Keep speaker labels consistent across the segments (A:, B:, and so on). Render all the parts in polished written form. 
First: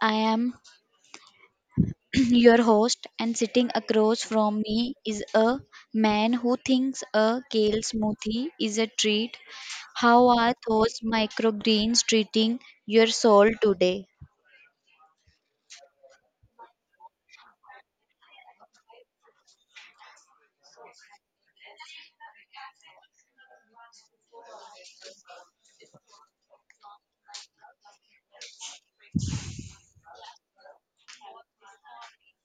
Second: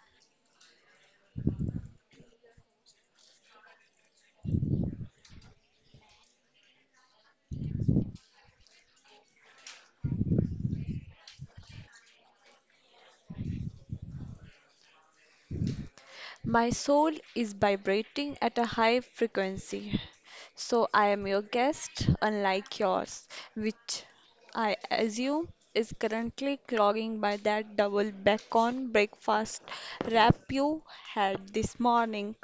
A: I am your host, and sitting across from me is a man who thinks a kale smoothie is a treat. How are those microgreens treating your soul today?
B: My soul is vibrating at a high frequency. So I am your guest, unlike yours, which I assume is currently clogging by that double bacon breakfast wrap you had this morning.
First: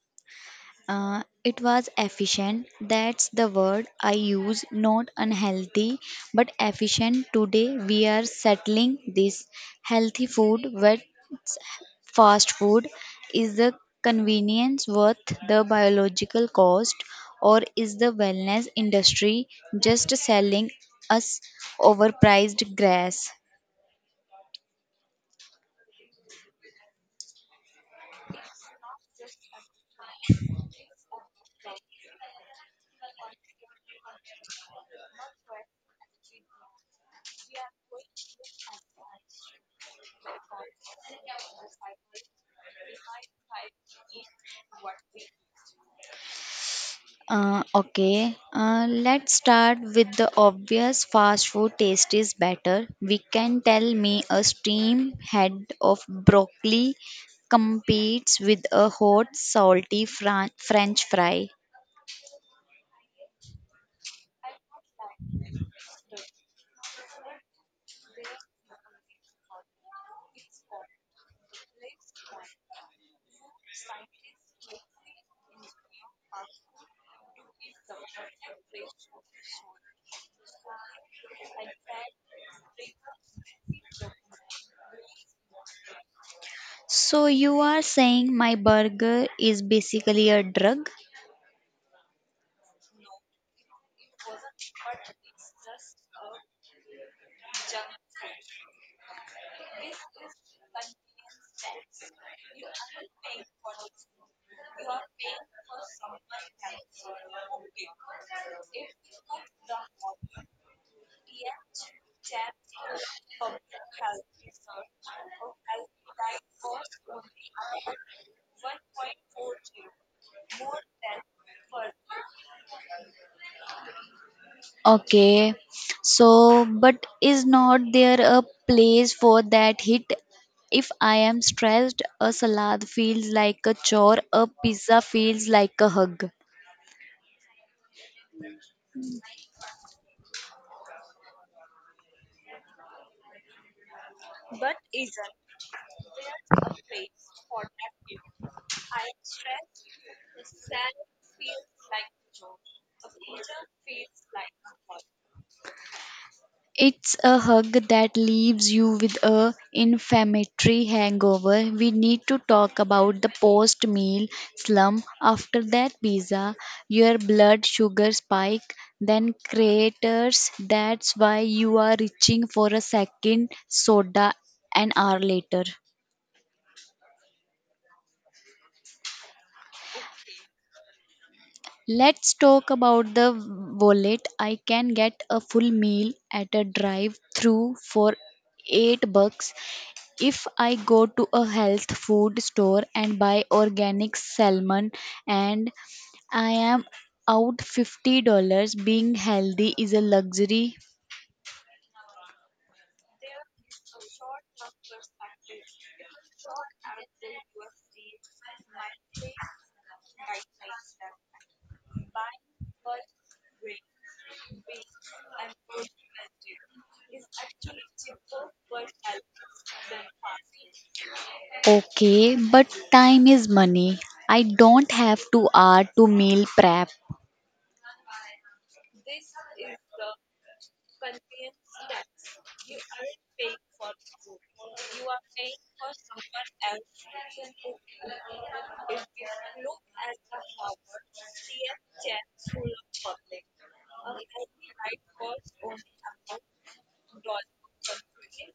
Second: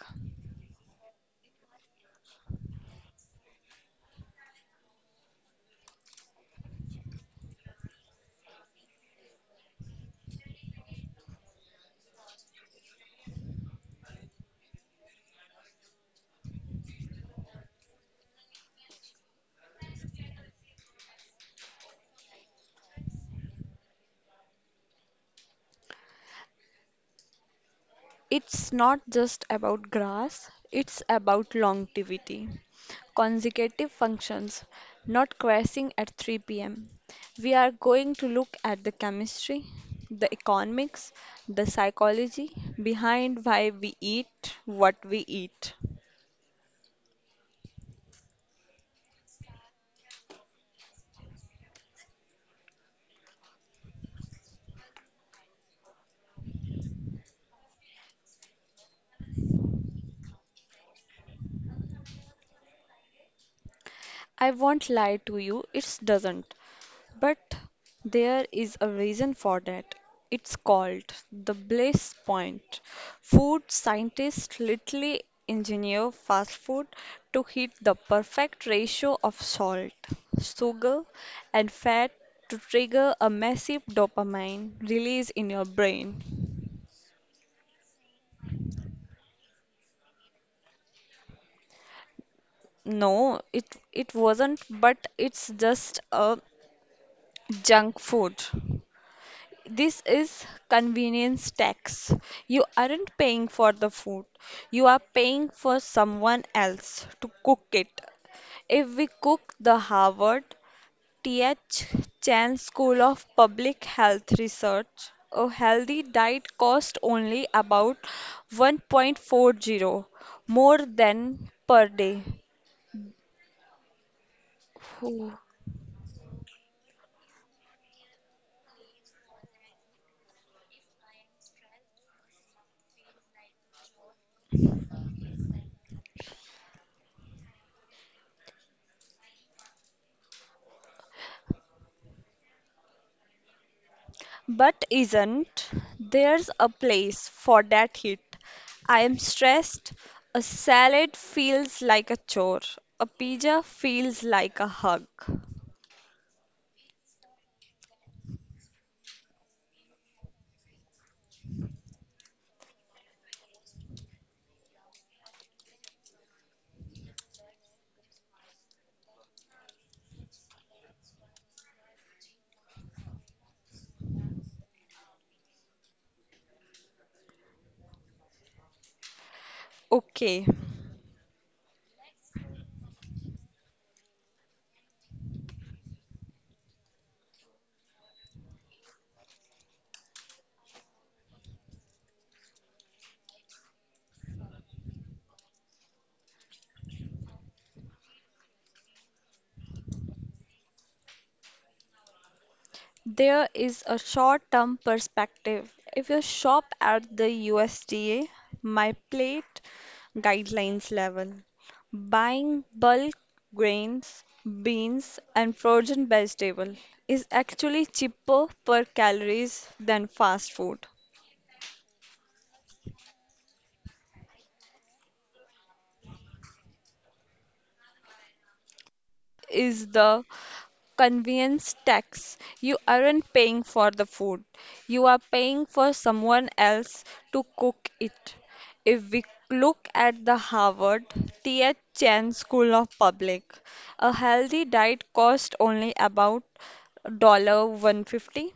A: It was efficient. That's the word I use, not unhealthy, but efficient. Today we are settling this healthy food with fast food. Is the convenience worth the biological cost, or is the wellness industry just selling us overpriced grass?
B: It's not just about grass, it's about longevity. Consecutive functions, not crashing at 3 pm. We are going to look at the chemistry, the economics, the psychology behind why we eat what we eat.
A: Okay, let's start with the obvious fast food taste is better. We can tell me a steam head of broccoli competes with a hot salty french fry.
B: I won't lie to you, it doesn't. But there is a reason for that. It's called the bliss point. Food scientists literally engineer fast food to hit the perfect ratio of salt, sugar, and fat to trigger a massive dopamine release in your brain.
A: So you are saying my burger is basically a drug?
B: No, it wasn't, but it's just a junk food. This is convenience tax. You aren't paying for the food. You are paying for someone else to cook it. If we cook the Harvard T.H. Chan School of Public Health Research, a healthy diet costs only about 1.40 more than per day.
A: Okay. So, but is not there a place for that hit? If I am stressed, a salad feels like a chore, a pizza feels like a hug.
B: But isn't there's a place for that hit? I am stressed. A salad feels like a chore. A pizza feels like a hug.
A: It's a hug that leaves you with a inflammatory hangover. We need to talk about the post-meal slump. After that pizza, your blood sugar spike then craters. That's why you are reaching for a second soda an hour later.
B: Okay.
A: Let's talk about the wallet. I can get a full meal at a drive-through for $8. If I go to a health food store and buy organic salmon and I am out $50, being healthy is a luxury.
B: There is a short-term perspective. If you shop at the USDA, my plate guidelines level, buying bulk grains, beans, and frozen vegetable is actually cheaper per calories than fast food.
A: Okay, but time is money. I don't have to hour to meal prep.
B: Is the convenience tax. You aren't paying for the food, you are paying for someone else to cook it. If we look at the Harvard T.H. Chan School of Public, a healthy diet costs only about $1 one fifty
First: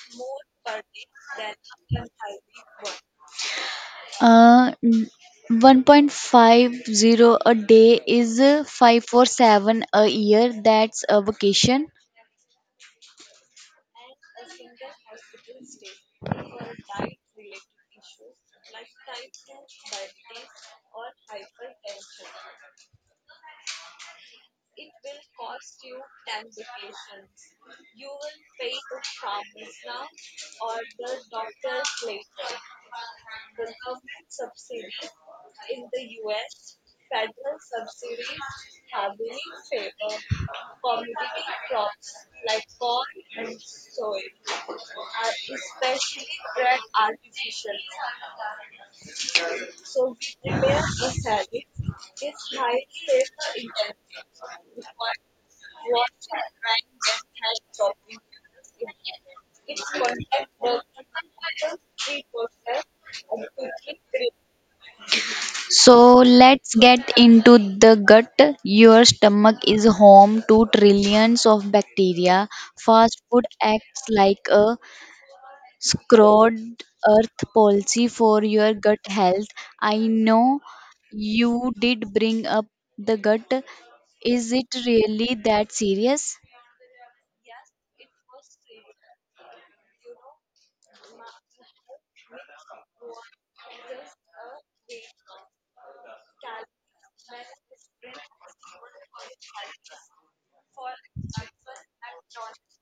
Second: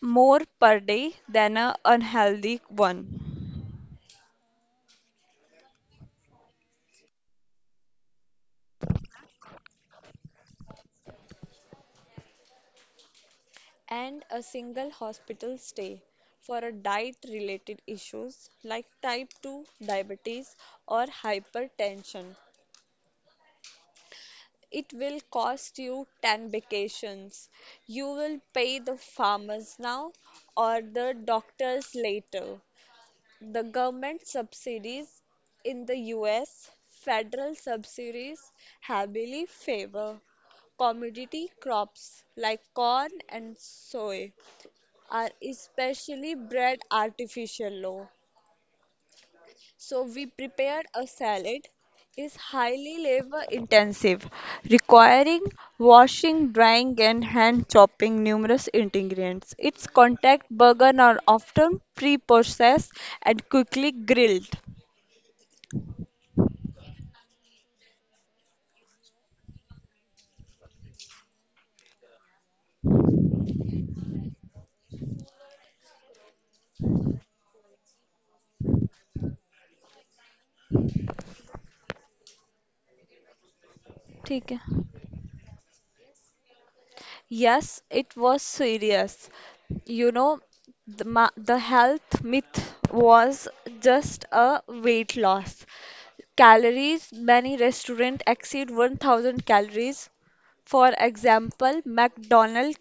B: more per day than an unhealthy one.
A: Uh, n- 1.50 a day is 547 a year. That's a vacation.
B: And a single hospital stay for a diet related issues like type 2 diabetes or hypertension. It will cost you 10 vacations. You will pay the farmers now or the doctors later. The government subsidies in the US, federal subsidies heavily favor commodity crops like corn and soy. Are especially bred artificial low. So we prepared a salad is highly labor intensive, requiring washing, drying and hand chopping numerous ingredients. Its contact burger are often pre-processed and quickly grilled.
A: So let's get into the gut. Your stomach is home to trillions of bacteria. Fast food acts like a scrolled earth policy for your gut health. I know you did bring up the gut. Is
B: ठीक है.
A: it really that serious?
B: Yes, it was serious. You know, the health myth was just a weight loss. Calories Many restaurants exceed 1000 calories. For example, McDonald's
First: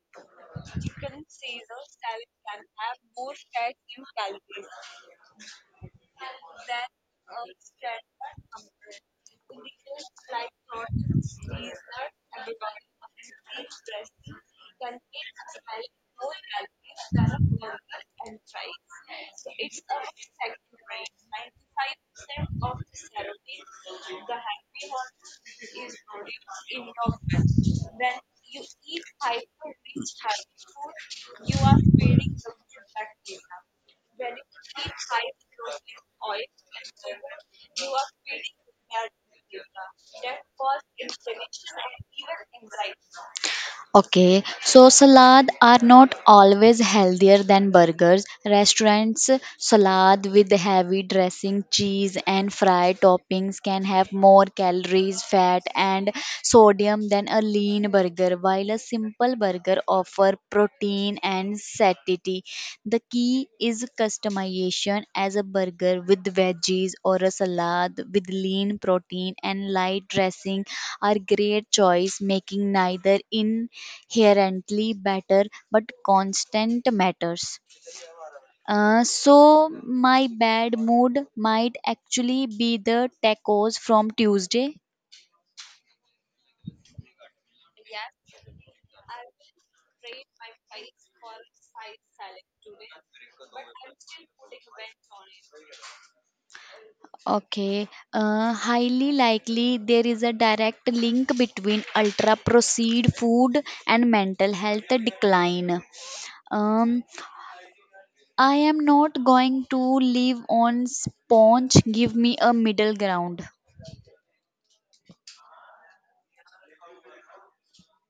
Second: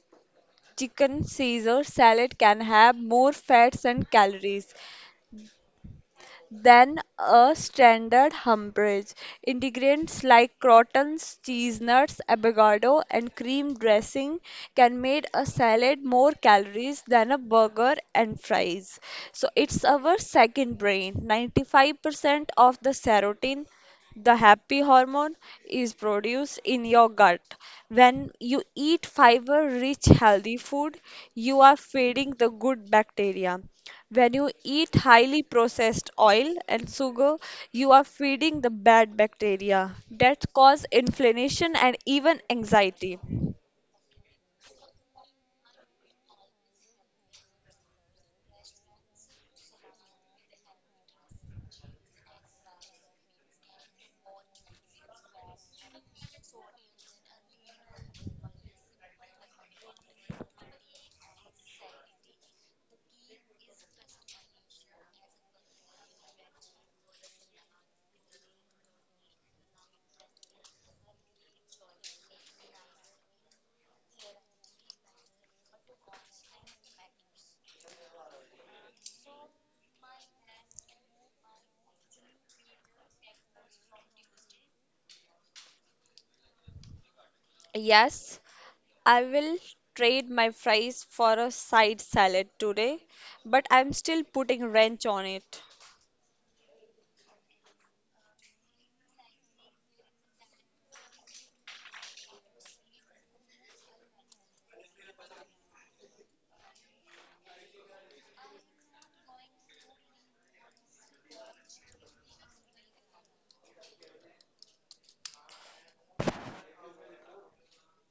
B: chicken Caesar salad can have more fats and calories than a standard Humber's. Ingredients like croutons, cheese nuts, avocado, and cream dressing can make a salad more calories than a burger and fries. So it's our second brain. 95% of the serotonin the happy hormone is produced in your gut. When you eat fiber rich healthy food, you are feeding the good bacteria. When you eat highly processed oil and sugar, you are feeding the bad bacteria that cause inflammation and even anxiety.
A: Okay, so salad are not always healthier than burgers. Restaurants salad with heavy dressing, cheese, and fried toppings can have more calories, fat, and sodium than a lean burger, while a simple burger offer protein Protein and satiety. The key is customization as a burger with veggies or a salad with lean protein and light dressing are great choice making neither inherently better but constant matters. So my bad mood might actually be the tacos from Tuesday.
B: Yes, I will trade my fries for a side salad today, but I'm still putting wrench on it.
A: Okay. Highly likely there is a direct link between ultra processed food and mental health decline. Um, I am not going to live on sponge. Give me a middle ground.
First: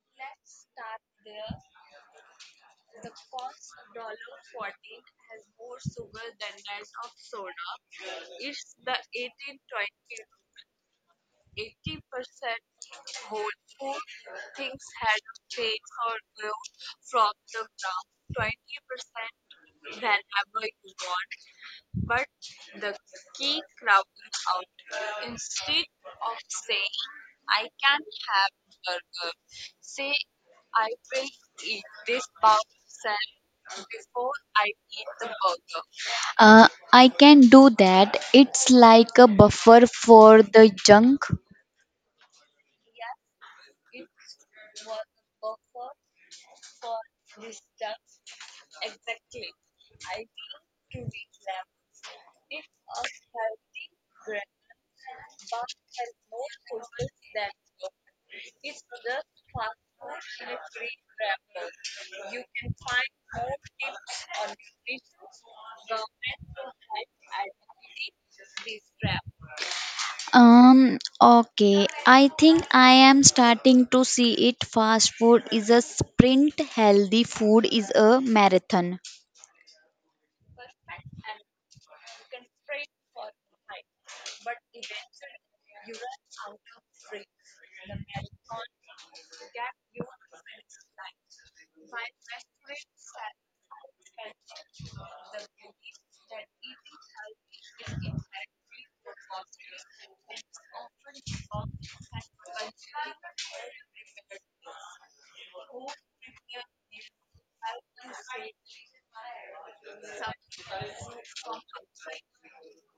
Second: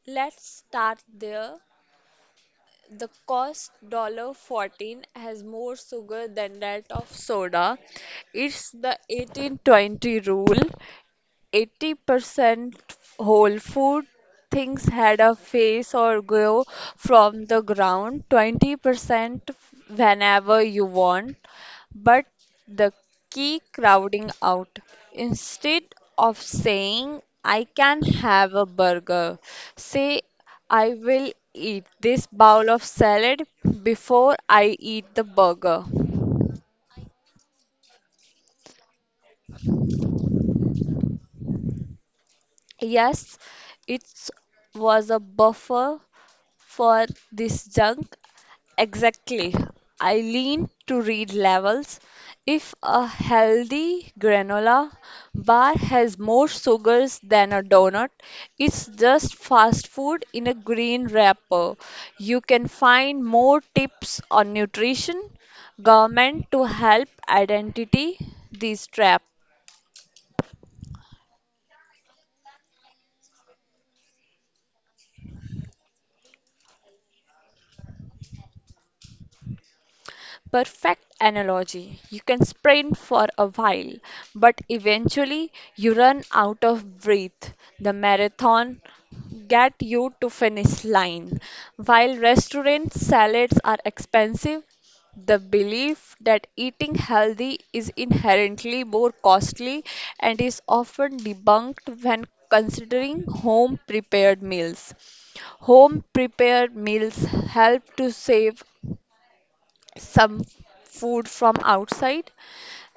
B: Let's start there. The cost 14 has more sugar than that of soda. It's the eighteen twenty rule. 80% whole food. Things had a face or grow from the ground. 20% whenever you want. But the key crowding out. Instead of saying, I can have a burger, say, I will eat this bowl of salad before I eat the burger.
A: I can do that. It's like a buffer for the junk.
B: Yes, it was a buffer for this junk. Exactly. I lean to read levels. If a healthy granola bar has more sugars than a donut, it's just fast food in a green wrapper. You can find more tips on nutrition, government to help identity these traps.
A: Okay. I think I am starting to see it. Fast food is a sprint, healthy food is a marathon.
B: Perfect analogy. You can sprint for a while, but eventually you run out of breath. The marathon get you to finish line. While restaurant salads are expensive, the belief that eating healthy is inherently more costly and is often debunked when considering home prepared meals. Home prepared meals help to save some food from outside,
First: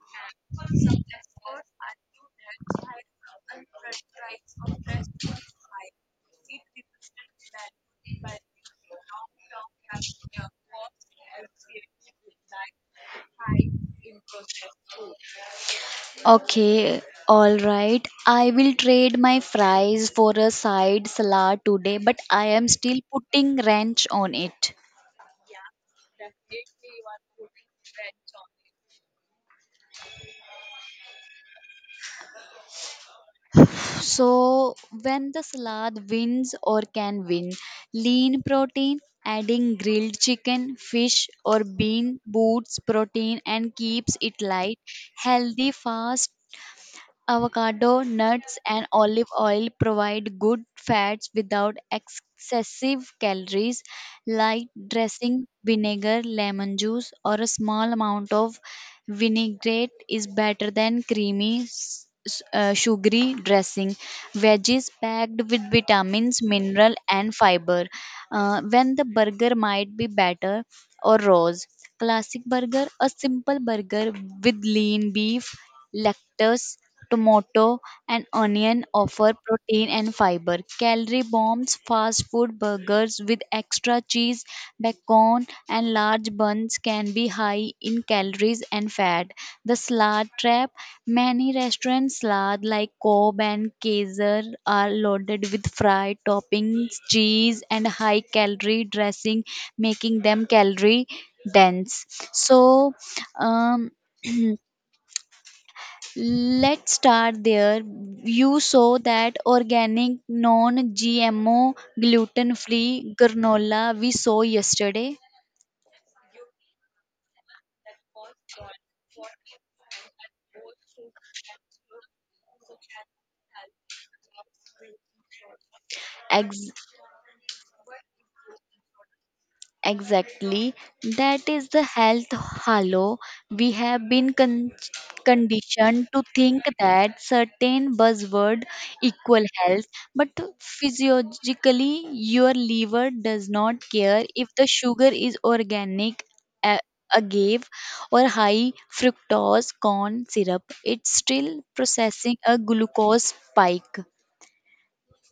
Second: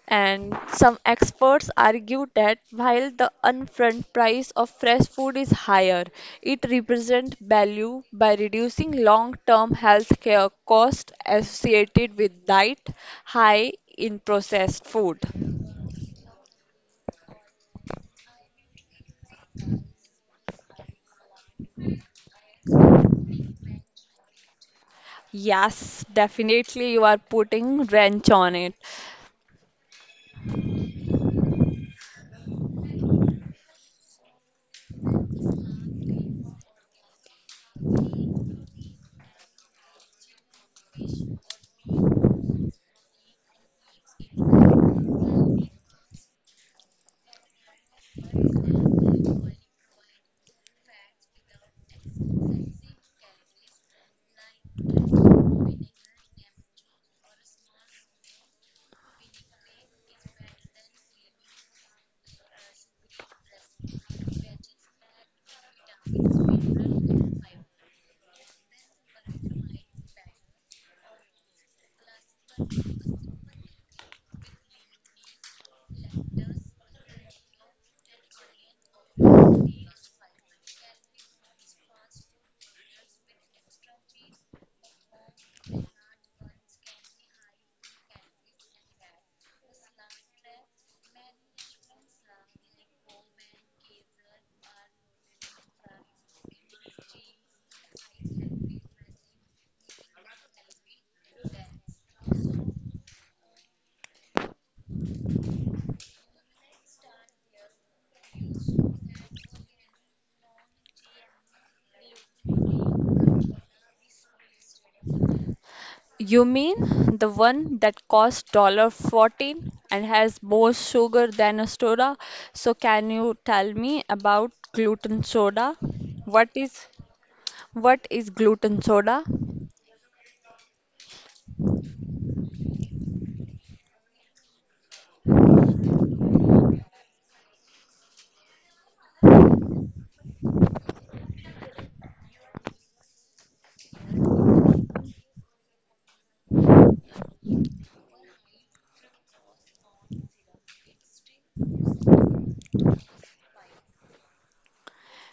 B: and some experts argue that while the upfront price of fresh food is higher, it represents value by reducing long-term health care costs associated with diet high in processed food.
A: Okay, all right. I will trade my fries for a side salad today, but I am still putting ranch on it.
B: Yes, definitely you are putting wrench on it.
A: So, when the salad wins or can win, lean protein, adding grilled chicken, fish, or bean boosts protein and keeps it light, healthy, fast, Avocado, nuts, and olive oil provide good fats without excessive calories. Light dressing, vinegar, lemon juice, or a small amount of vinaigrette is better than creamy, sugary dressing. Veggies packed with vitamins, mineral, and fiber. When the burger might be better or rose. Classic burger, a simple burger with lean beef, lettuce Tomato and onion offer protein and fiber. Calorie bombs, fast food burgers with extra cheese, bacon, and large buns can be high in calories and fat. The salad trap many restaurant salad like Cobb and Kaiser are loaded with fried toppings, cheese, and high calorie dressing, making them calorie dense. So, um, let's start there. You saw that organic, non GMO, gluten free granola we saw yesterday.
B: You mean the one that costs dollar 14 and has more sugar than a soda? So can you tell me about gluten soda? What
A: Ex-
B: is what is gluten soda?
A: Exactly. That is the health halo. We have been conditioned to think that certain buzzword equal health, but physiologically, your liver does not care if the sugar is organic, a- agave, or high fructose corn syrup. It's still processing a glucose spike.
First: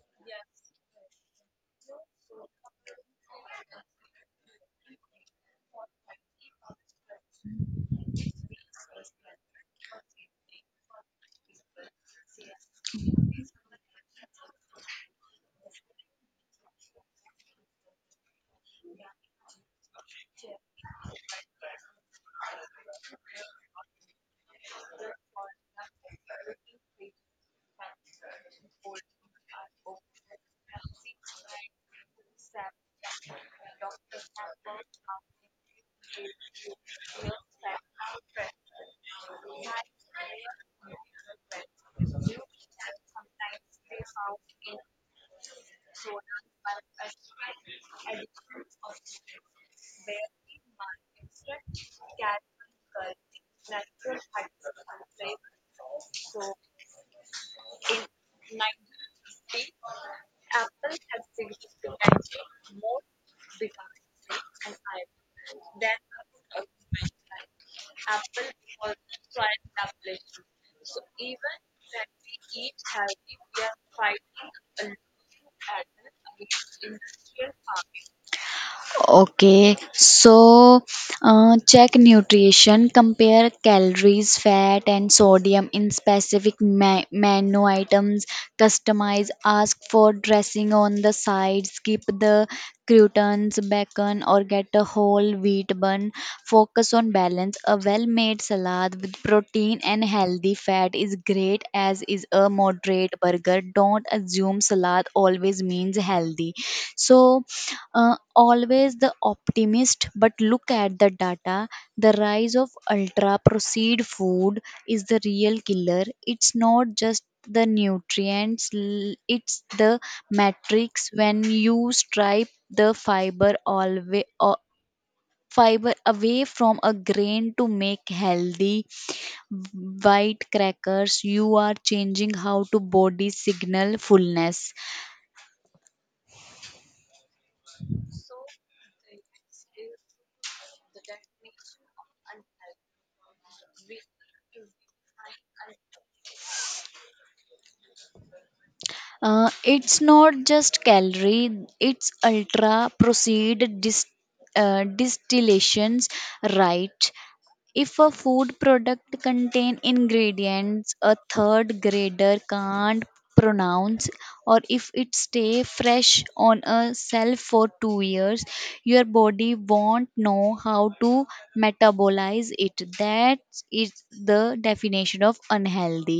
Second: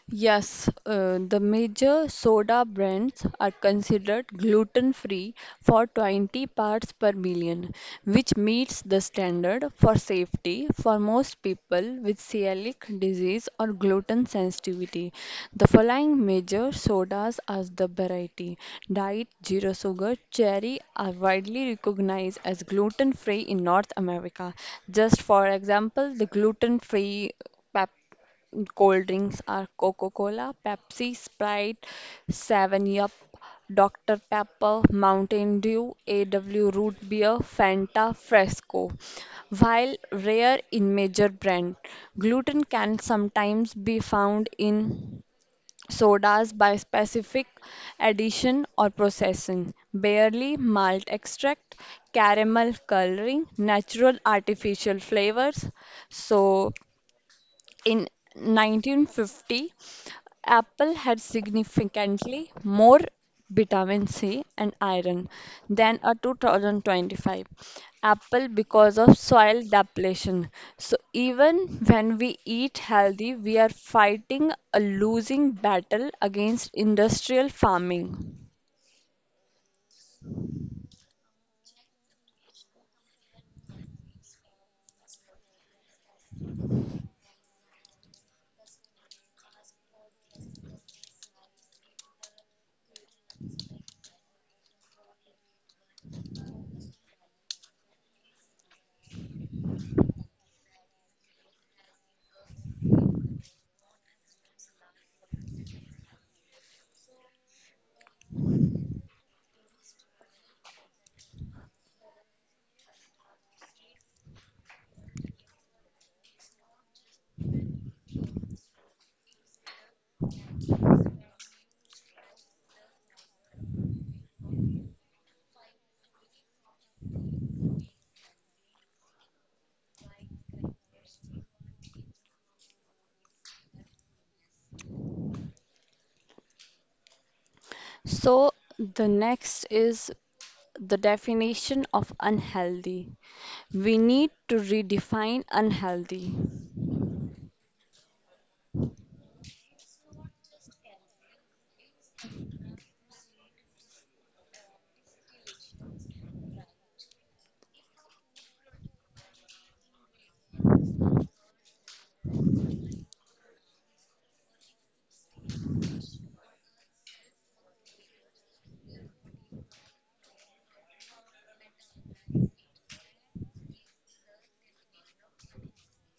B: Yes, the major soda brands are considered gluten-free for 20 parts per million, which meets the standard for safety for most people with celiac disease or gluten sensitivity. The following major sodas as the variety. Diet Zero Sugar Cherry are widely recognized as gluten-free in North America. Just for example, the gluten-free Cold drinks are Coca Cola, Pepsi, Sprite, 7 Up, Dr Pepper, Mountain Dew, AW Root Beer, Fanta, Fresco. While rare in major brand, gluten can sometimes be found in sodas by specific addition or processing. Barley, malt extract, caramel coloring, natural artificial flavors. So in 1950, apple had significantly more vitamin C and iron than a 2025 apple because of soil depletion. So even when we eat healthy, we are fighting a losing battle against industrial farming.
A: Okay, so check nutrition, compare calories, fat, and sodium in specific menu items, customize, ask for dressing on the side, skip the croutons, bacon, or get a whole wheat bun. Focus on balance. A well made salad with protein and healthy fat is great as is a moderate burger. Don't assume salad always means healthy. So, uh, always the optimist, but look at the data. The rise of ultra processed food is the real killer. It's not just the nutrients, it's the matrix when you stripe the fiber always fiber away from a grain to make healthy white crackers you are changing how to body signal fullness.
B: So the next is the definition of unhealthy. We need to redefine unhealthy.
A: It's not just calorie, it's ultra proceed distillations, right. If a food product contain ingredients a third grader can't pronounce or if it stay fresh on a shelf for 2 years your body won't know how to metabolize it, that is the definition of unhealthy.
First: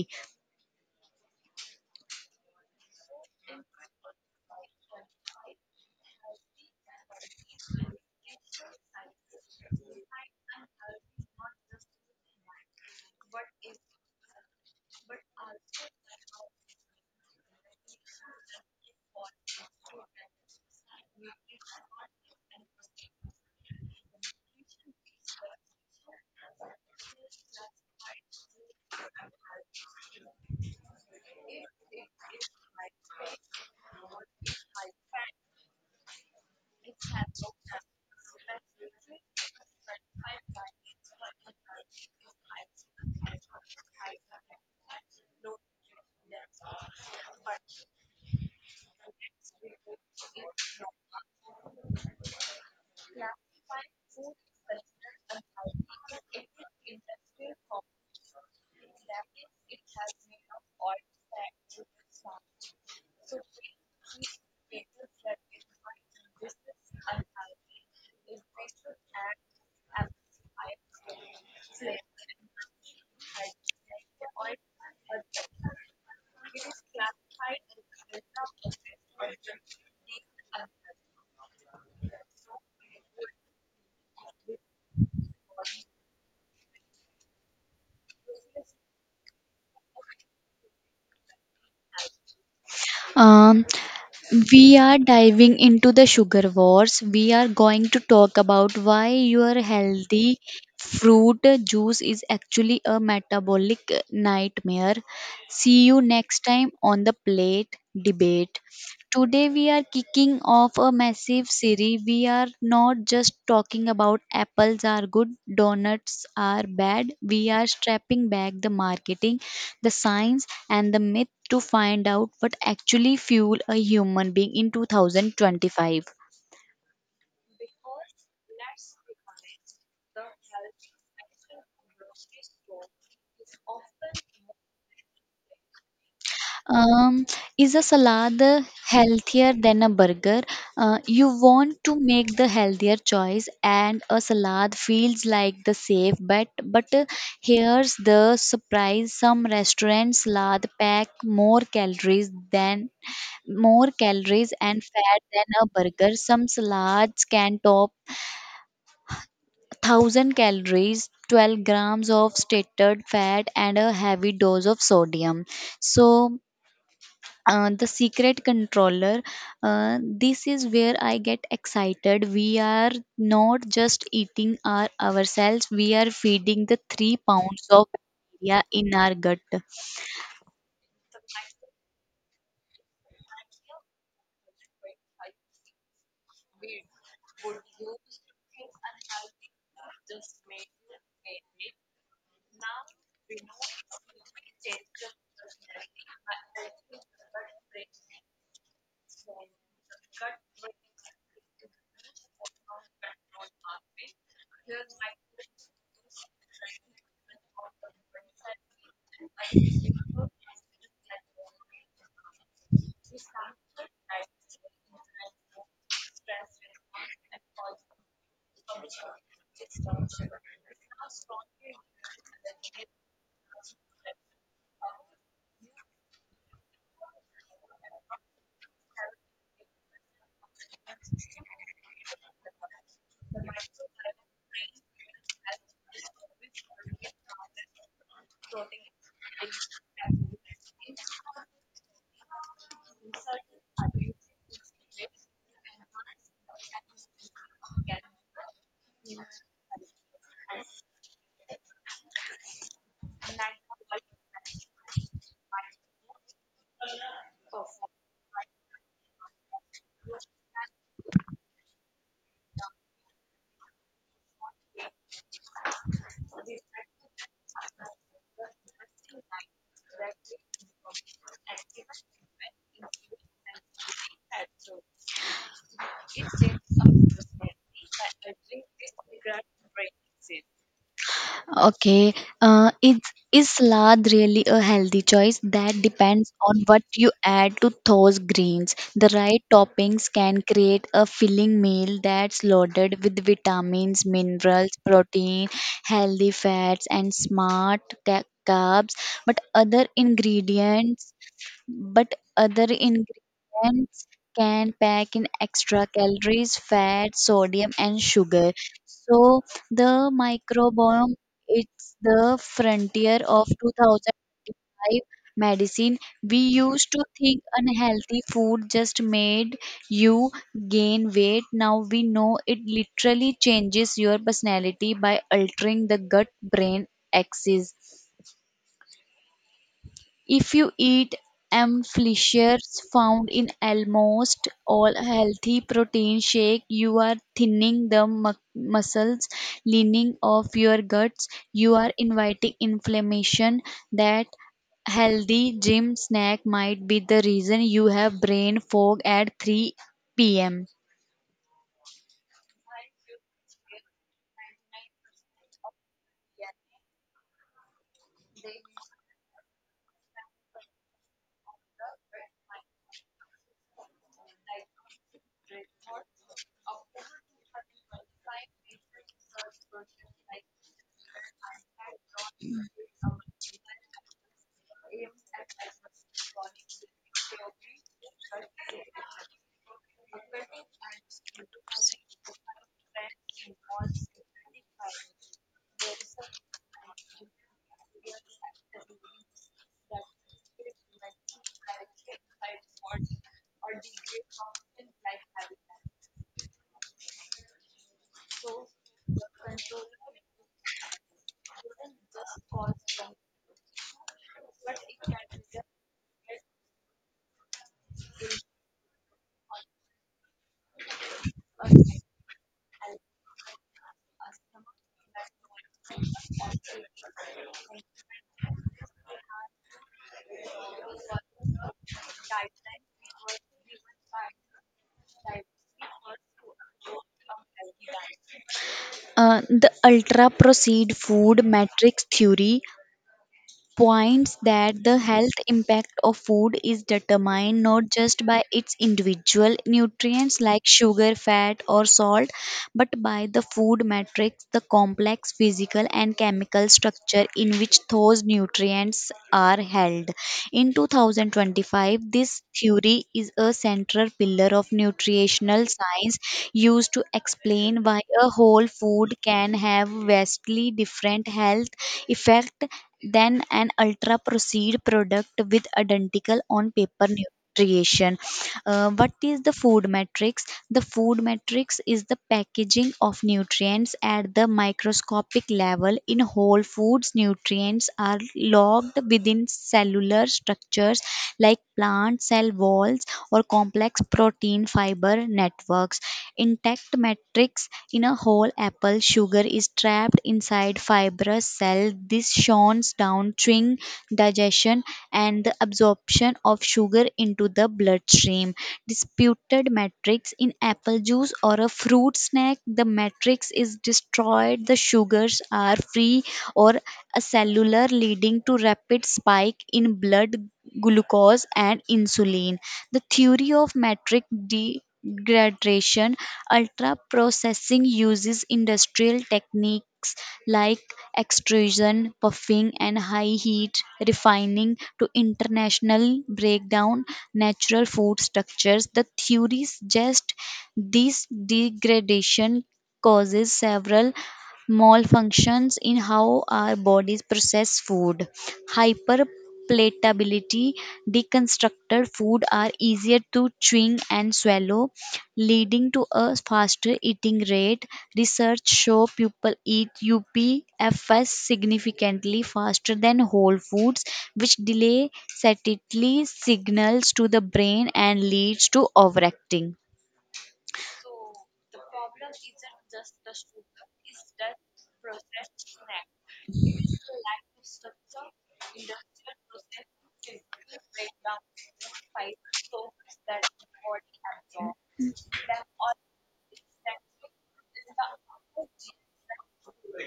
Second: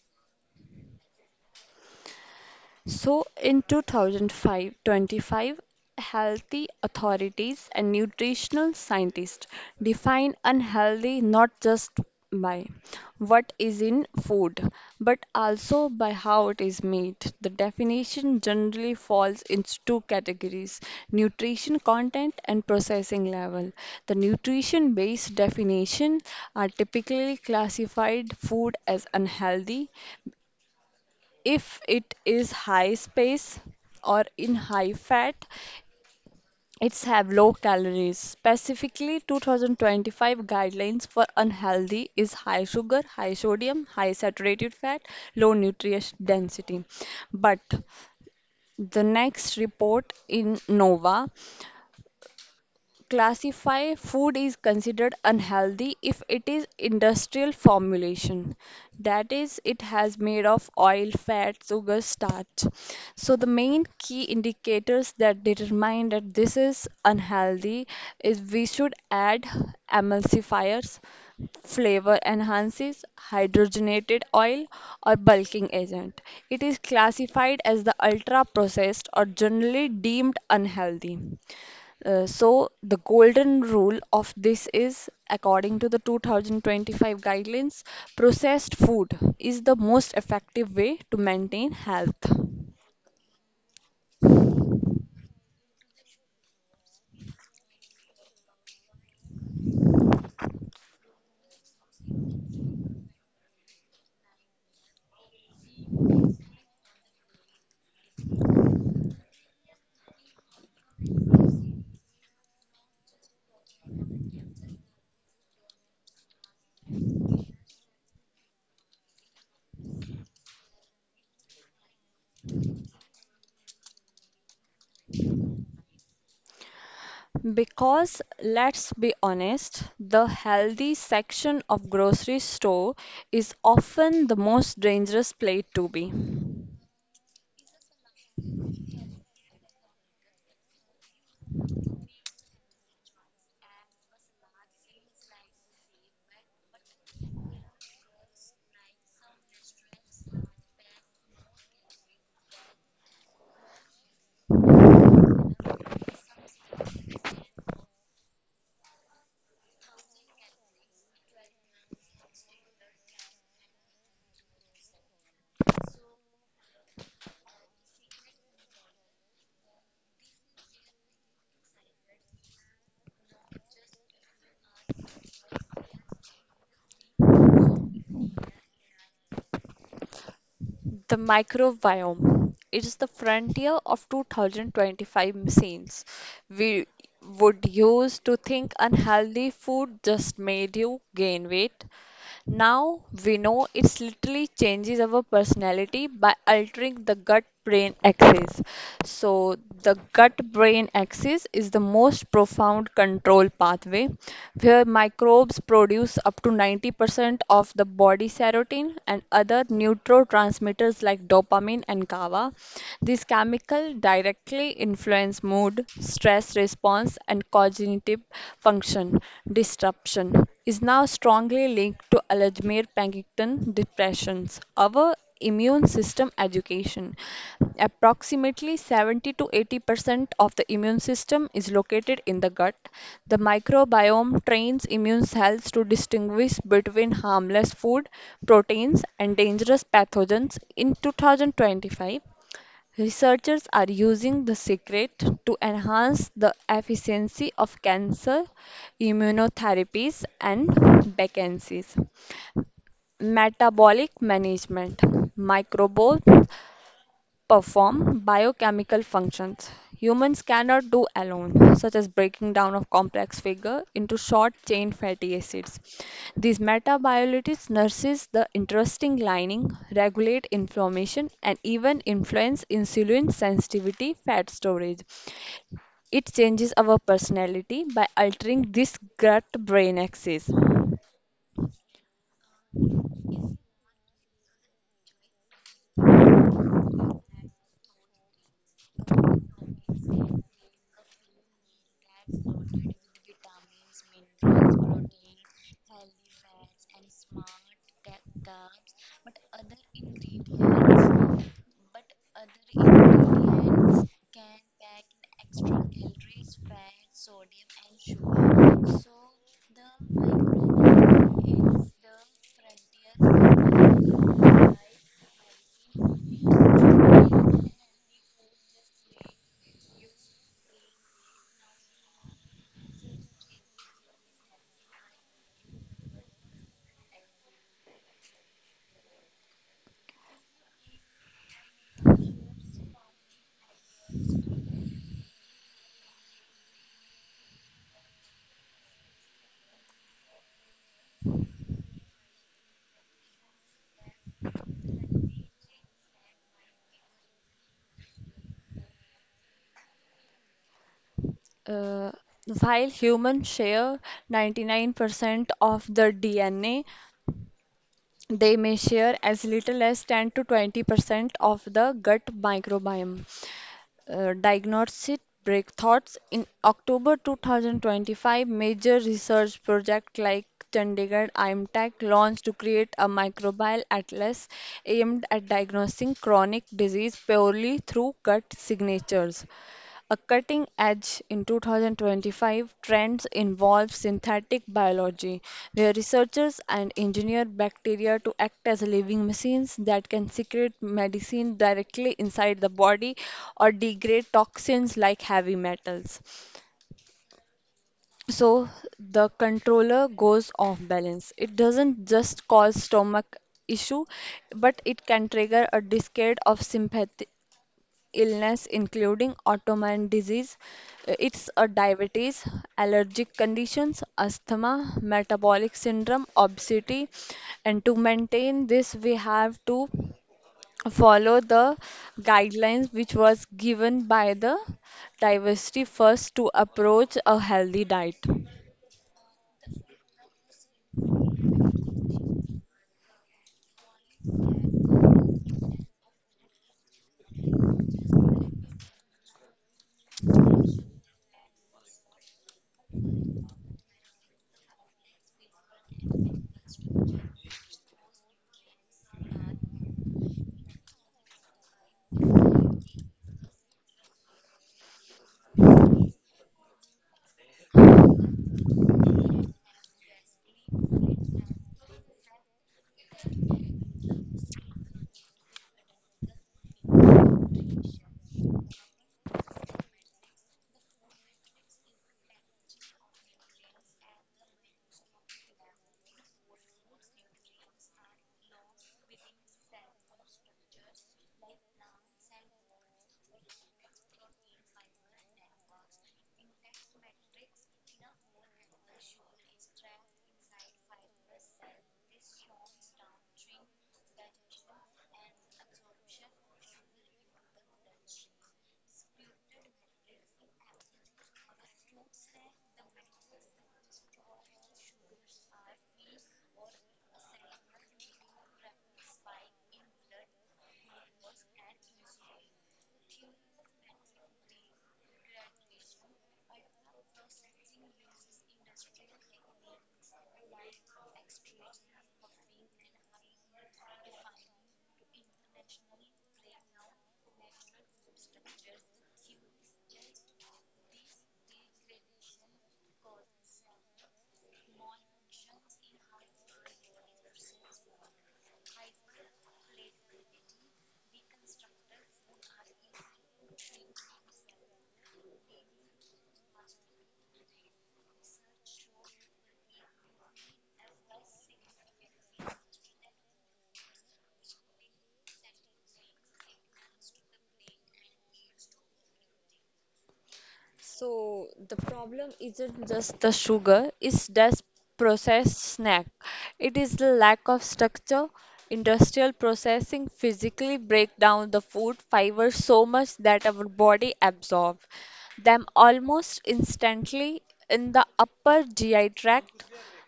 B: So in 2005 healthy authorities and nutritional scientists define unhealthy not just by what is in food, but also by how it is made. The definition generally falls into two categories nutrition content and processing level. The nutrition based definition are typically classified food as unhealthy, if it is high space or in high fat, it's have low calories. Specifically, 2025 guidelines for unhealthy is high sugar, high sodium, high saturated fat, low nutrient density. But the next report in NOVA classify food is considered unhealthy if it is industrial formulation that is it has made of oil fat sugar starch so the main key indicators that determine that this is unhealthy is we should add emulsifiers flavor enhances hydrogenated oil or bulking agent it is classified as the ultra processed or generally deemed unhealthy. So the golden rule of this is according to the 2025 guidelines processed food is the most effective way to maintain health
A: um We are diving into the sugar wars. We are going to talk about why your healthy fruit juice is actually a metabolic nightmare. See you next time on the plate debate. Today we are kicking off a massive series. We are not just talking about apples are good, donuts are bad. We are strapping back the marketing, the science, and the myth to find out what actually fuel a human being in 2025.
B: because let's be honest the healthy section of grocery store is often the most dangerous place to be.
A: Um, is a salad healthier than a burger? You want to make the healthier choice, and a salad feels like the safe bet. But here's the surprise: some restaurants salad pack more calories and fat than a burger. Some salads can top thousand calories. 12 grams of stated fat and a heavy dose of sodium. So, the secret controller this is where I get excited we are not just eating ourselves, we are feeding the 3 pounds of bacteria in our gut.
B: The microbiome. It is the frontier of 2025 machines we would use to think unhealthy food just made you gain weight. Now we know it's literally changes our personality by altering the gut brain axis. So, the gut brain axis is the most profound control pathway where microbes produce up to 90% of the body serotonin and other neurotransmitters like dopamine and GABA. These chemicals directly influence mood, stress response, and cognitive function disruption is now strongly linked to Alzheimer's, Parkinson's, depressions. Our immune system education. Approximately 70 to 80% of the immune system is located in the gut. The microbiome trains immune cells to distinguish between harmless food, proteins, and dangerous pathogens. In 2025, researchers are using the secret to enhance the efficiency of cancer immunotherapies and vaccines, metabolic management, microbial perform biochemical functions humans cannot do alone, such as breaking down of complex figure into short-chain fatty acids. These metabiologists nurses the interesting lining, regulate inflammation, and even influence insulin sensitivity fat storage. It changes our personality by altering this gut-brain axis.
A: Okay, uh, is is salad really a healthy choice? That depends on what you add to those greens. The right toppings can create a filling meal that's loaded with vitamins, minerals, protein, healthy fats, and smart carbs. But other ingredients but other ingredients can pack in extra calories, fat, sodium, and sugar. So the microbiome it's the frontier of 2005 medicine. We used to think unhealthy food just made you gain weight. Now we know it literally changes your personality by altering the gut brain axis. If you eat amphinoxyans found in almost all healthy protein shake, you are thinning the muscles lining of your guts. You are inviting inflammation that healthy gym snack might be the reason you have brain fog at 3 p.m.
B: Uh, while humans share 99% of the DNA, they may share as little as 10 to 20% of the gut microbiome. Diagnostic breakthroughs in October 2025, major research project like Chandigarh IMTech launched to create a microbial atlas aimed at diagnosing chronic disease purely through gut signatures. A cutting edge in 2025 trends involves synthetic biology, where researchers and engineer bacteria to act as living machines that can secrete medicine directly inside the body or degrade toxins like heavy metals. So the controller goes off balance. It doesn't just cause stomach issue, but it can trigger a cascade of illness, including autoimmune disease. It's a diabetes, allergic conditions, asthma, metabolic syndrome, obesity. And to maintain this, we have to follow the guidelines which was given by the diversity first to approach a healthy diet.
A: The ultra processed food matrix theory points that the health impact of food is determined not just by its individual nutrients like sugar, fat, or salt, but by the food matrix, the complex physical and chemical structure in which those nutrients are held. In 2025, this theory is a central pillar of nutritional science used to explain why a whole food can have vastly different health effect than an ultra processed product with identical on paper nutrition. What is the food matrix? The food matrix is the packaging of nutrients at the microscopic level. In whole foods, nutrients are locked within cellular structures like plant cell walls or complex protein fiber networks. Intact matrix in a whole apple sugar is trapped inside fibrous cell. This shons down chewing digestion and the absorption of sugar into the bloodstream. Disputed matrix in apple juice or a fruit snack, the matrix is destroyed. The sugars are free or a cellular leading to rapid spike in blood glucose and insulin. The theory of metric degradation, ultra processing uses industrial techniques like extrusion, puffing, and high heat refining to international breakdown natural food structures. The theory suggests this degradation causes several malfunctions in how our bodies process food. Hyperpalatability, deconstructed food are easier to chewing and swallow, leading to a faster eating rate. Research show people eat UPFS significantly faster than whole foods, which delay satiety signals to the brain and leads to overacting.
B: So the problem isn't just the sugar, it's just processed snack. It is the lack of structure. Industrial processing physically break down the food fibers so much that our body absorbs them almost instantly in the upper GI tract,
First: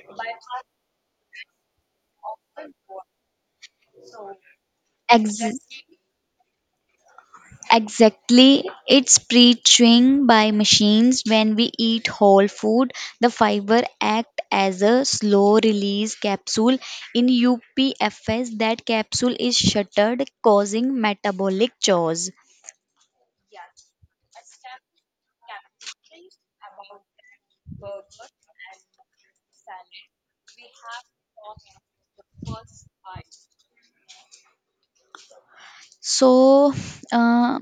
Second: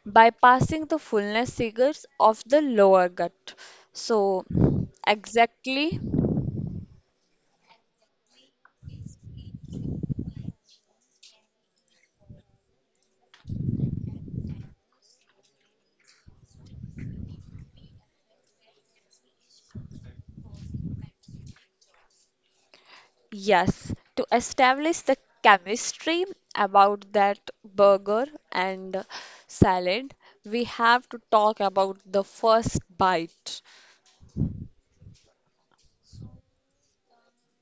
B: bypassing the fullness figures of the lower gut. So
A: Ex-
B: exactly.
A: Exactly, it's pre chewing by machines. When we eat whole food, the fiber act as a slow release capsule. In UPFS, that capsule is shuttered, causing metabolic chores.
B: Yes, to establish the chemistry about that burger and salad, we have to talk about the first bite.
A: So, uh,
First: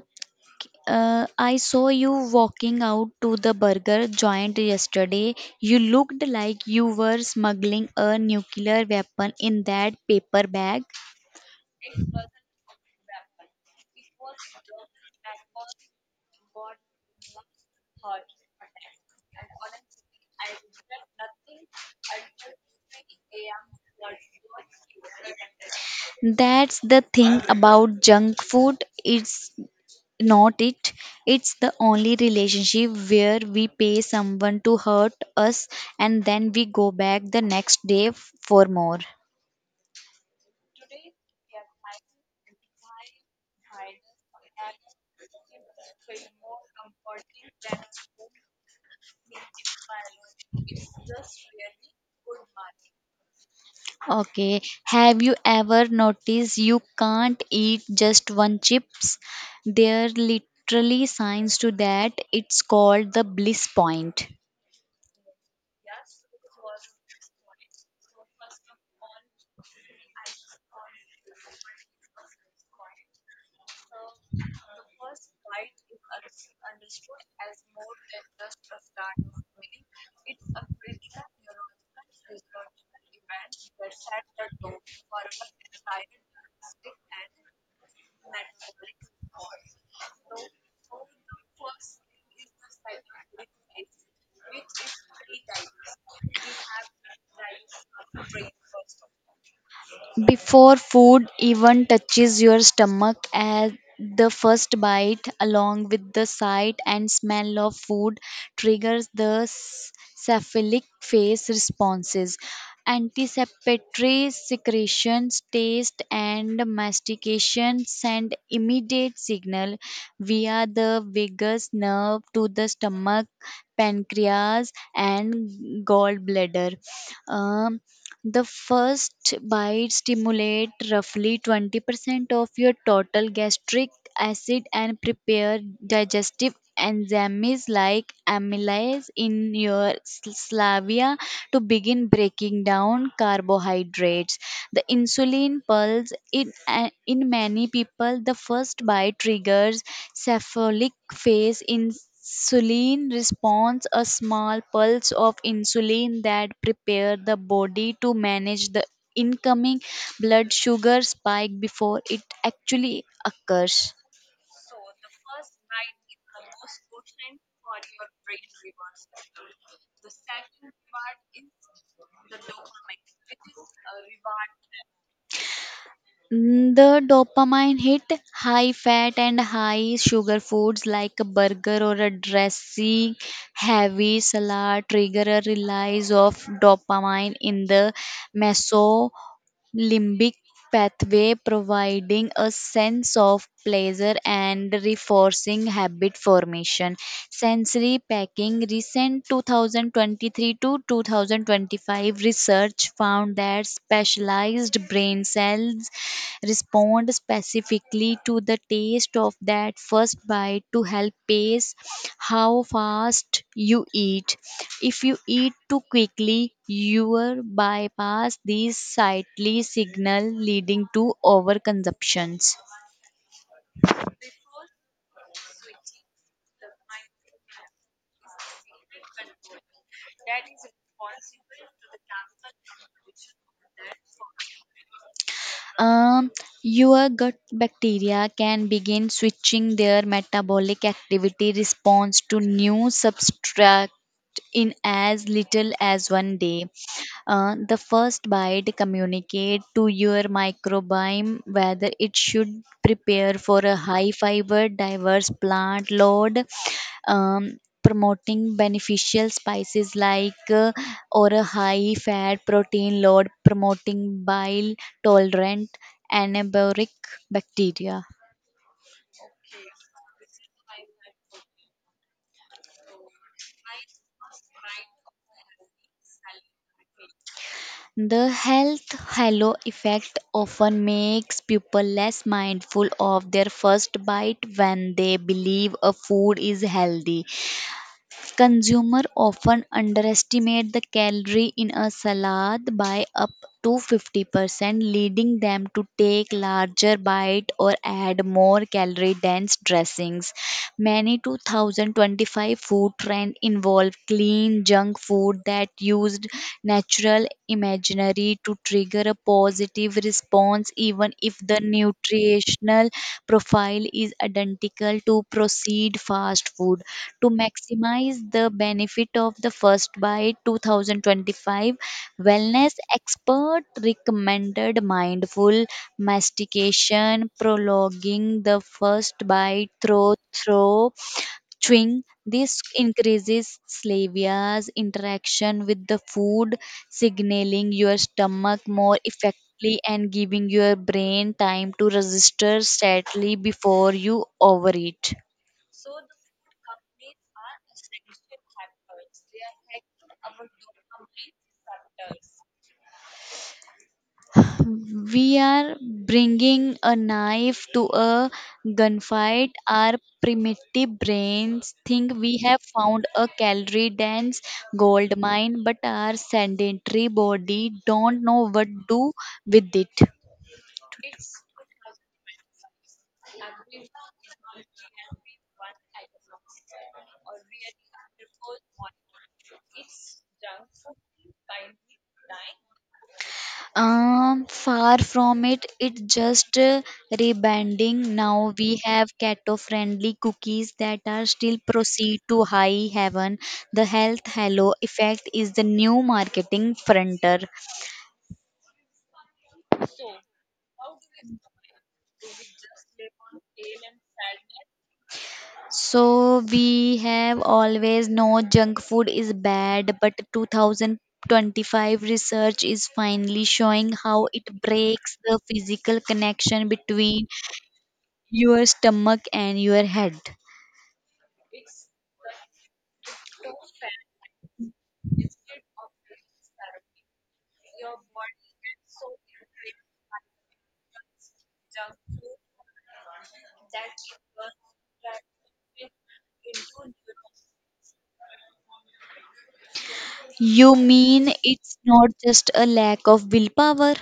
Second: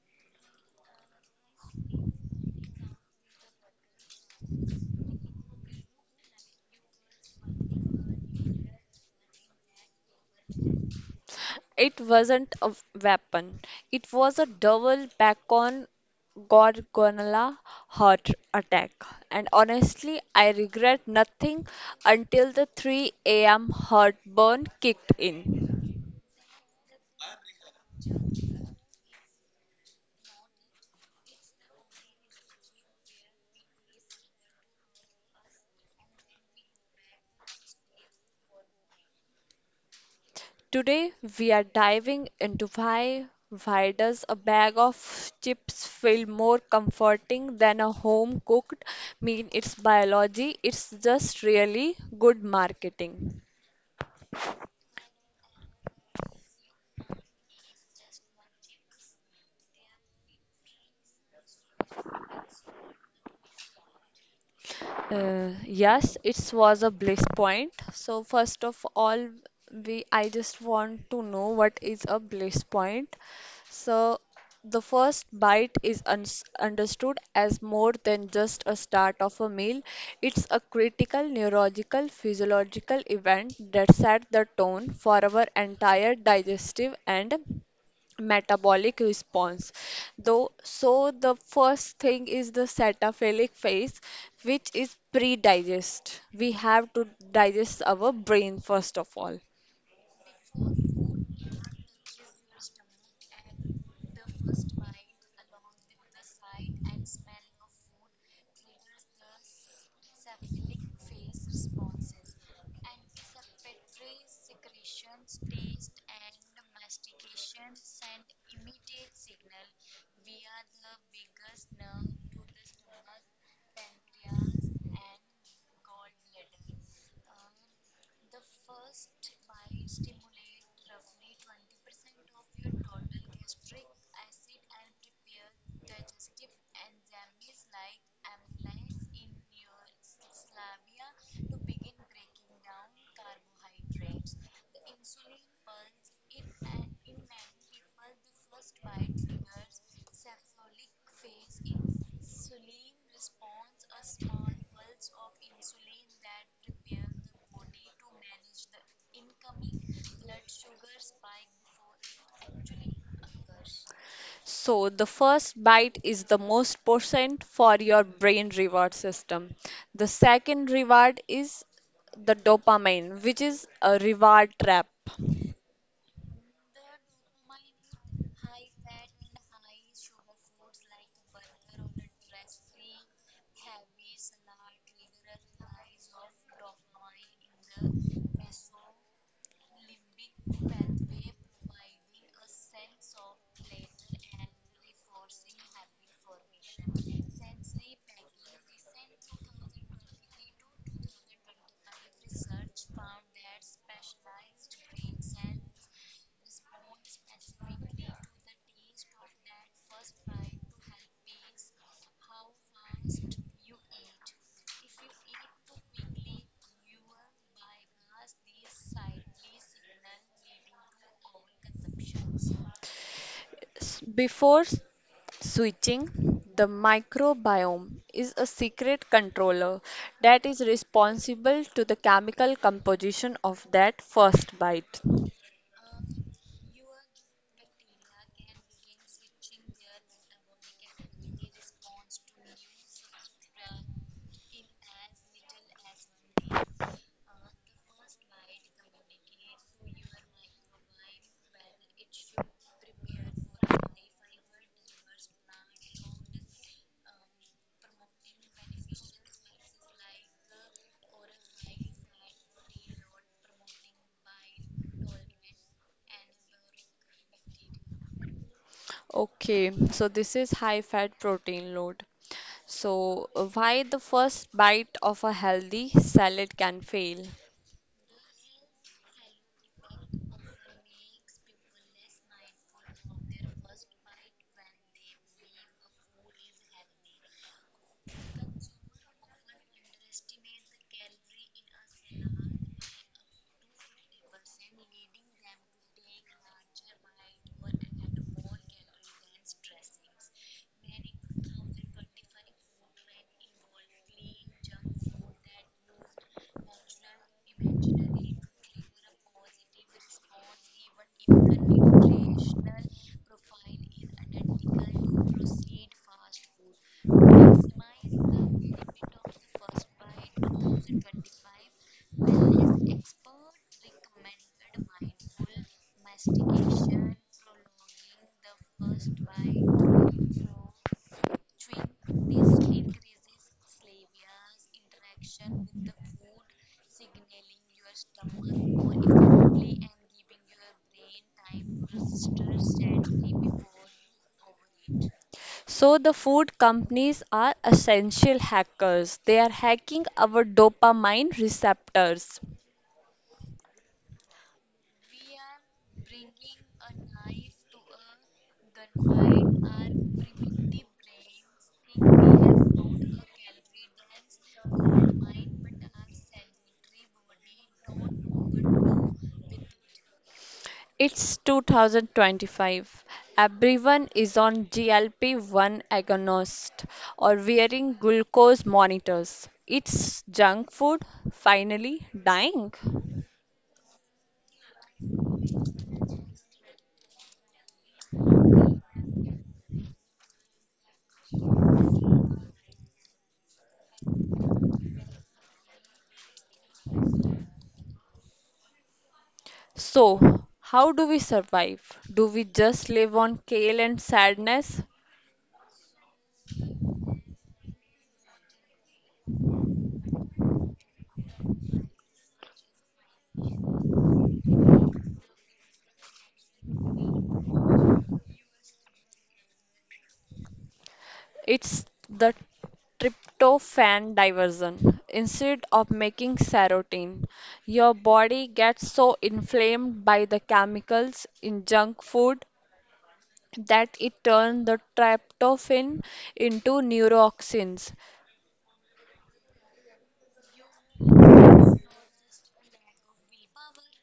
A: I saw you walking out to the burger joint yesterday. You looked like you were smuggling a nuclear weapon in that paper bag.
B: It wasn't a weapon, it was a double bacon gorgonzola heart attack. And honestly, I regret nothing until the 3 a.m. heartburn kicked in.
A: That's the thing about junk food. It's not it. It's the only relationship where we pay someone to hurt us and then we go back the next day for more.
B: Today, we are diving into why does a bag of chips feel more comforting than a home cooked meal? It's biology, it's just really good marketing.
A: Okay, have you ever noticed you can't eat just one chips? There are literally signs to that. It's called the bliss point.
B: Yes, it was a bliss point. So first of all, we I just want to know what is a bliss point. So the first bite is uns understood as more than just a start of a meal. It's a critical neurological physiological event that set the tone for our entire digestive and metabolic response. Though, so the first thing is the cetaphilic phase, which is pre-digest. We have to digest our brain first of all.
A: Before food even touches your stomach, at the first bite, along with the sight and smell of food, triggers the cephalic phase responses. Anticipatory secretions, taste, and mastication send immediate signal via the vagus nerve to the stomach, pancreas, and gallbladder. Um, the first bite stimulates roughly 20% of your total gastric acid and prepare digestive enzymes like amylase in your slavia to begin breaking down carbohydrates. The insulin pulse in, in many people, the first bite triggers cephalic phase in insulin response, a small pulse of insulin that prepare the body to manage the incoming blood sugar spike before it actually occurs.
B: So the first bite is the most important for your brain reward system. The second reward is the dopamine, which is a reward trap.
A: The dopamine hit, high fat and high sugar foods like a burger or a dressing, heavy salad trigger a release of dopamine in the limbic pathway, providing a sense of pleasure and reinforcing habit formation. Sensory packing recent 2023 to 2025 research found that specialized brain cells respond specifically to the taste of that first bite to help pace how fast you eat. If you eat too quickly, you will bypass these sightly signal, leading to overconsumptions.
B: Before switching, the microbiome is a secret controller that is responsible to the chemical composition of that first bite.
A: Um, your gut bacteria can begin switching their metabolic activity response to new substrate in as little as 1 day. The first bite communicate to your microbiome whether it should prepare for a high fiber diverse plant load, promoting beneficial spices like or a high fat protein load, promoting bile tolerant anabolic bacteria.
B: Okay, so this is high fat protein load. So, why the first bite of a healthy salad can fail?
A: The health halo effect often makes people less mindful of their first bite when they believe a food is healthy. Consumers often underestimate the calorie in a salad by up to 50%, leading them to take larger bites or add more calorie-dense dressings. Many 2025 food trends involve clean junk food that used natural imaginary to trigger a pause positive response even if the nutritional profile is identical to proceed fast food. To maximize the benefit of the first bite 2025, wellness expert recommended mindful mastication, prolonging the first bite through chewing. This increases saliva's interaction with the food, signaling your stomach more effectively and giving your brain time to register sadly before you overeat.
B: So, the food companies are essential hackers. They are hacking our dopamine receptors.
A: We are bringing a knife to a gunfight. Our primitive brains think we have found a calorie dense gold mine, but our sedentary body don't know what to do with it.
B: It's 2025. Everyone is on GLP 1 agonist or wearing glucose monitors. It's junk food finally dying.
A: Far from it, it's just rebranding. Now we have keto friendly cookies that are still proceed to high heaven. The health halo effect is the new marketing frontier.
B: So, how do we survive? Do we just live on kale and sadness?
A: So we have always no junk food is bad, but 2025 research is finally showing how it breaks the physical connection between your stomach and your head.
B: It's the tryptophan diversion. Instead of making serotonin, your body gets so inflamed by the chemicals in junk food that it turned the tryptophan into neurotoxins.
A: You mean it's not just a lack of willpower?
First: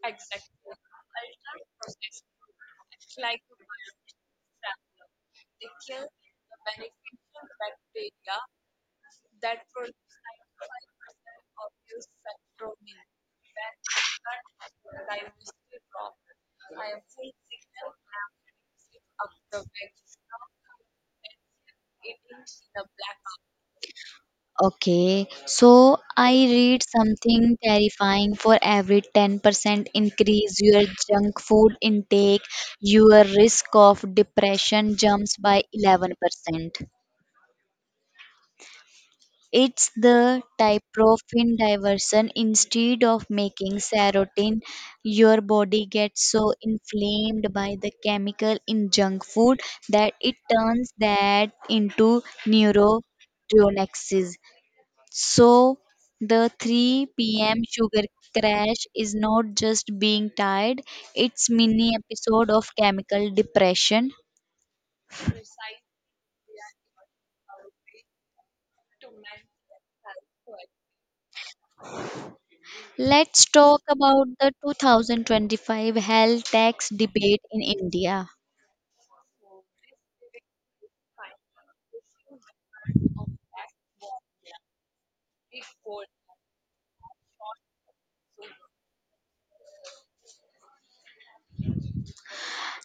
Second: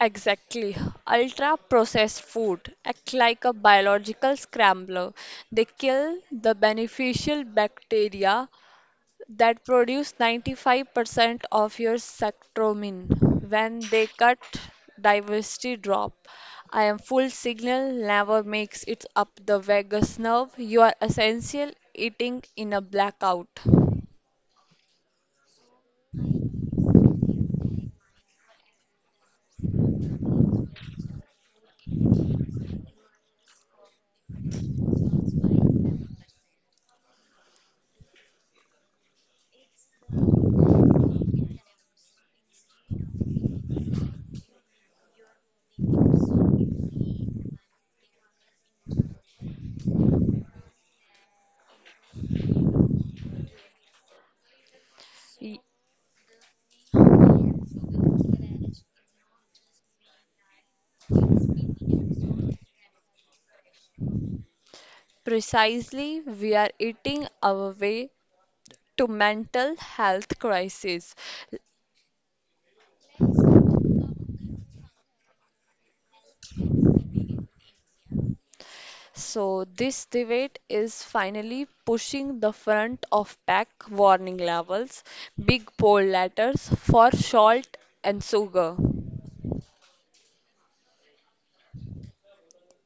B: Exactly. Ultra processed food act like a biological scrambler. They kill the beneficial bacteria that produce 95% of your serotonin when they cut diversity drop. I am full signal never makes it up the vagus nerve. You are essential eating in a blackout.
A: Okay, so I read something terrifying, for every 10% increase your junk food intake, your risk of depression jumps by 11%. It's the tryptophan diversion. Instead of making serotonin, your body gets so inflamed by the chemical in junk food that it turns that into neurotoxins. So the 3 p.m. sugar crash is not just being tired, it's mini episode of chemical depression.
B: Precisely, we are eating our way to mental health crisis.
A: Let's talk about the 2025 health tax debate in India.
B: So this debate is finally pushing the front of pack warning labels, big bold letters for salt and sugar.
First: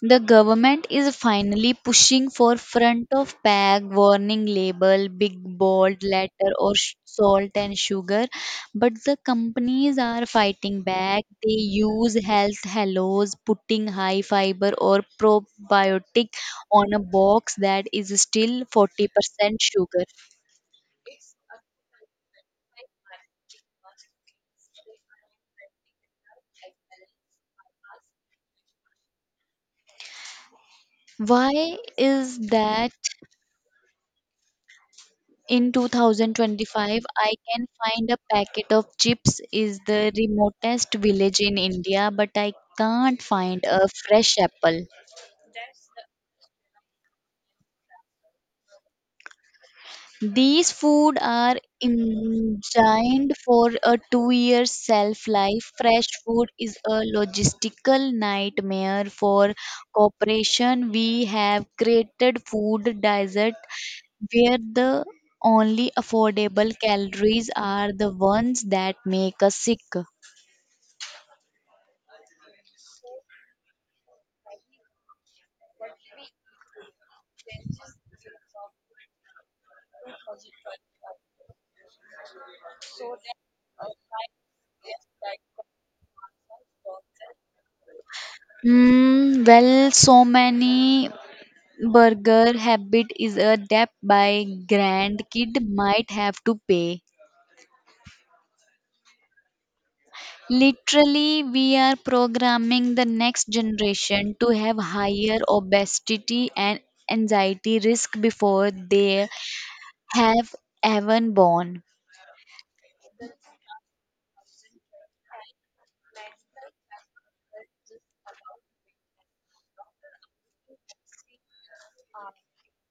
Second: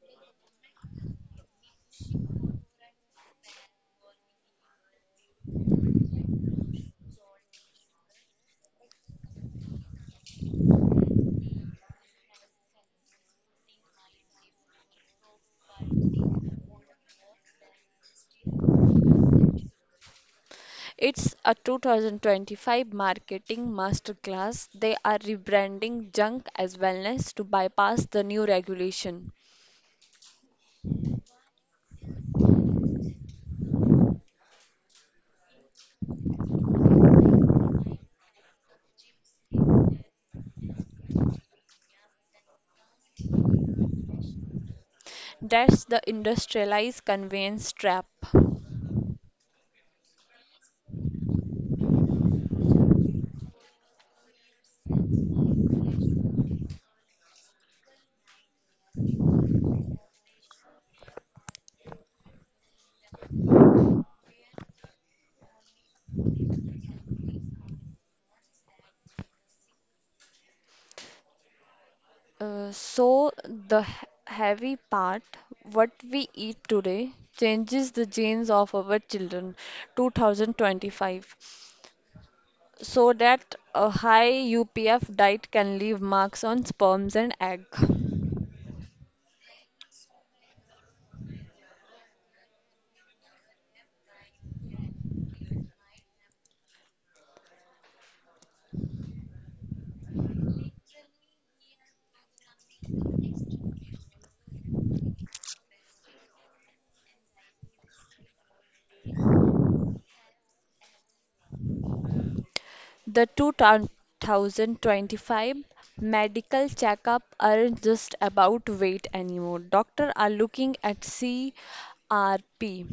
A: The government is finally pushing for front of pack warning label, big bold letter or salt and sugar, but the companies are fighting back. They use health hellos, putting high fiber or probiotic on a box that is still 40% sugar.
B: It's a 2025 marketing masterclass. They are rebranding junk as wellness to bypass the new regulation.
A: Why is that? In 2025, I can find a packet of chips is the remotest village in India, but I can't find a fresh apple.
B: That's the industrialized conveyance trap.
A: These food are engined for a 2-year shelf life. Fresh food is a logistical nightmare for corporation. We have created food desert where the only affordable calories are the ones that make us sick.
B: So the heavy part, what we eat today, changes the genes of our children 2025 so that a high UPF diet can leave marks on sperms and egg.
A: Mm, well, so many burger habit is a debt by grandkid might have to pay. Literally, we are programming the next generation to have higher obesity and anxiety risk before they have even born.
B: The 2025 medical checkup aren't just about weight anymore. Doctors are looking at CRP,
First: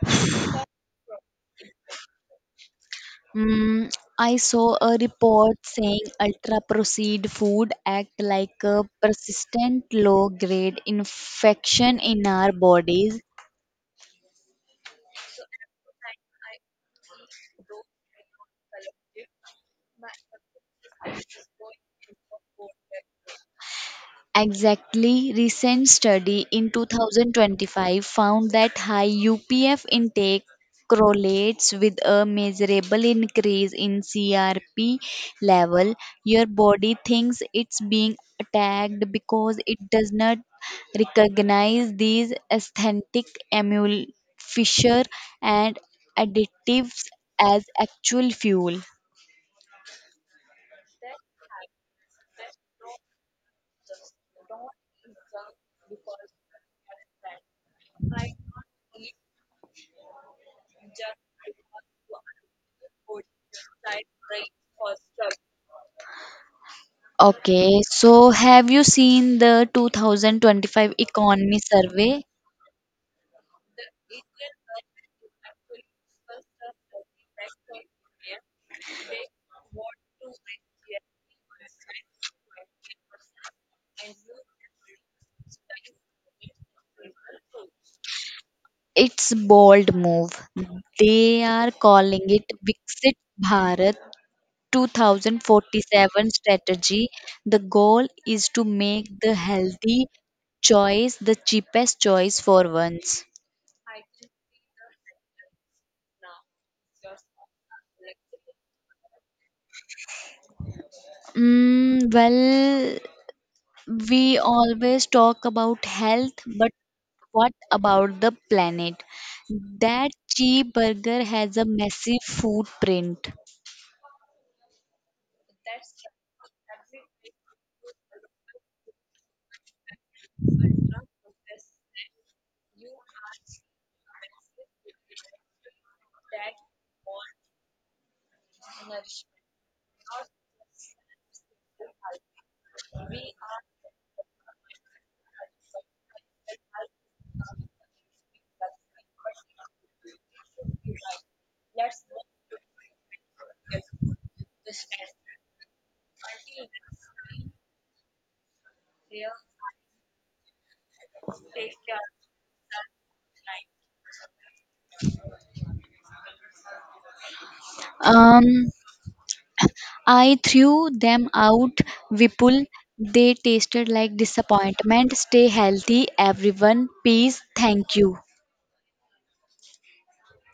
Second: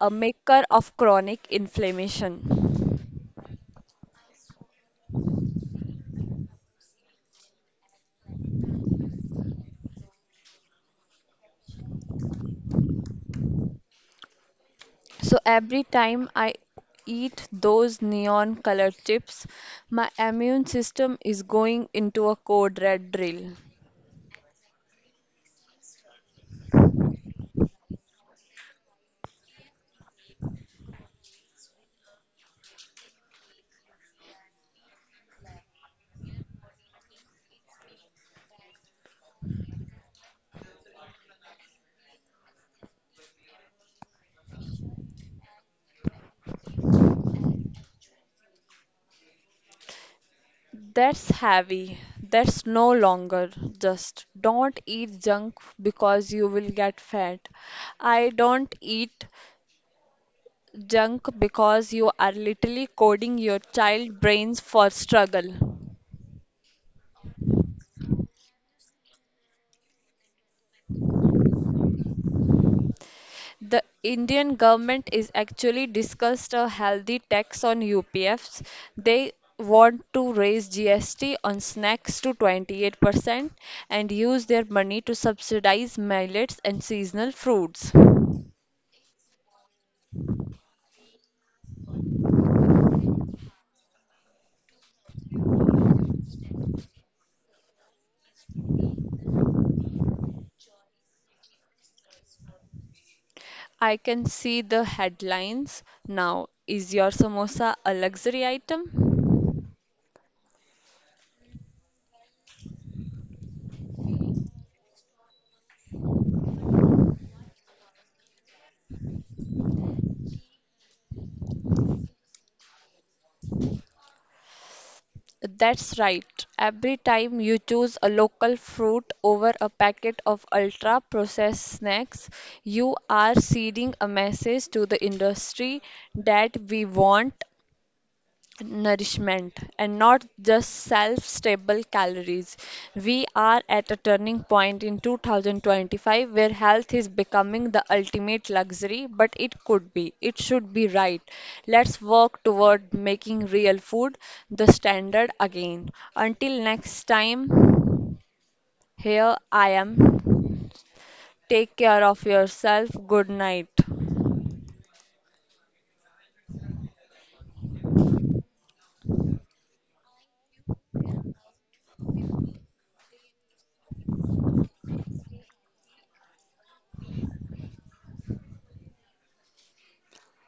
B: a maker of chronic inflammation.
A: Mm, I saw a report saying ultra processed food act like a persistent low grade infection in our bodies.
B: So every time I eat those neon colored chips, my immune system is going into a code red drill.
A: Exactly, recent study in 2025 found that high UPF intake correlates with a measurable increase in CRP level. Your body thinks it's being attacked because it does not recognize these aesthetic emul- fissure and additives as actual fuel.
B: That's heavy. That's no longer just don't eat junk because you will get fat. I don't eat junk because you are literally coding your child brains for struggle.
A: Okay, so have you seen the 2025 economy survey?
B: The Indian government is actually discussed a healthy tax on UPFs. They want to raise GST on snacks to 28% and use their money to subsidize millets and seasonal fruits.
A: It's bold move. They are calling it Exit Bharat 2047 strategy. The goal is to make the healthy choice the cheapest choice for once.
B: I can see the headlines now. Is your samosa a luxury item?
A: Mm, well, we always talk about health, but what about the planet? That cheeseburger has a massive footprint.
B: That's right. Every time you choose a local fruit over a packet of ultra processed snacks, you are sending a message to the industry that we want nourishment and not just self-stable calories. We are at a turning point in 2025 where health is becoming the ultimate luxury, but it could be, it should be right. Let's work toward making real food the standard again. Until next time, here I am. Take care of yourself. Good night.
A: Um, I threw them out, Vipul. They tasted like disappointment. Stay healthy, everyone. Peace. Thank you.